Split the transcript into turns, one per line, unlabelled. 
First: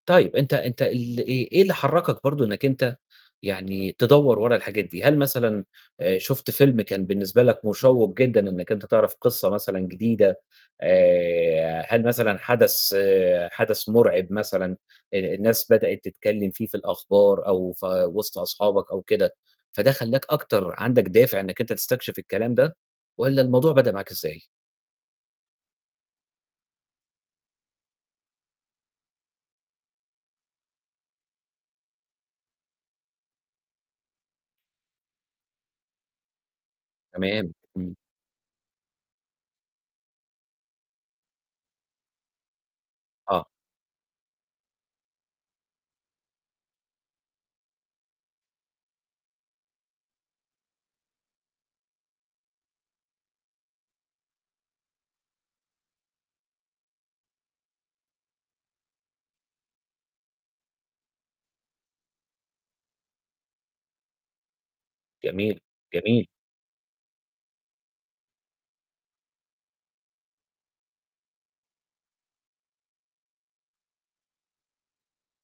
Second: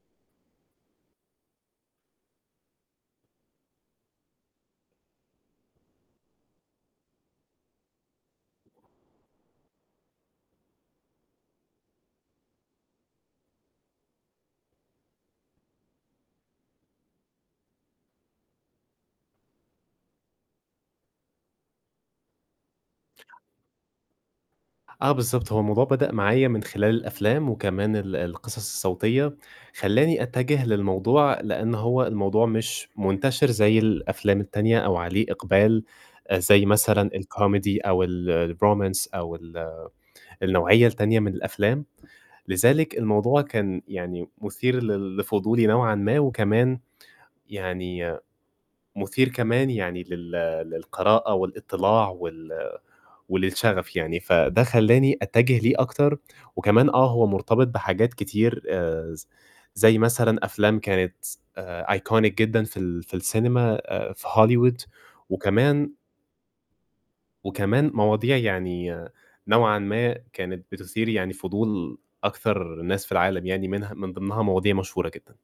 طيب أنت أنت ال إيه إيه اللي حرّكك برضه إنّك أنت يعني تدوّر ورا الحاجات دي؟ هل مثلًا آآ، شُفت فيلم كان بالنسبة لك مشوّق جدًا إنّك أنت تعرف قصّة مثلًا جديدة، آآ، هل مثلًا حَدَث حَدَث مرعب مثلًا، ال الناس بدأت تتكلّم فيه في الأخبار أو في وِسط أصحابك أو كده فده خلّاك أكتر عندك دافع إنّك أنت تستكشف الكلام ده والَّا الموضوع بدأ معاك إزاي؟
آه بالضبط، هو الموضوع بدأ معايا من خلال الأفلام وكمان ال القصص الصوتية، خلّاني أتجّه للموضوع لإن هو الموضوع مش منتشر زي الأفلام التانية، أو عليه إقبال آآ، زي مثلًا
تمام،
الكوميدي
إمم.
أو ال الرومانس أو ال النوعية التانية من الأفلام. لذلك الموضوع
آه.
كان يعني مُثير لل لفضولي نوعًا ما، وكمان يعني مُثير كمان يعني لل للقراءة والإطلاع وال وللشغف يعني. فده خلّاني أتجّه ليه أكتر وكمان آه، هو مرتبط بحاجات كتير، آآ، ز زي مثلًا أفلام كانت آآ، iconic جدًا في ال في السينما، في هوليوود
جميل،
وكمان
جميل.
وكمان مواضيع يعني نوعًا ما، كانت بتُثير يعني فضول أكثر الناس في العالم، يعني منها من ضِمنها مواضيع مشهورة جدًا.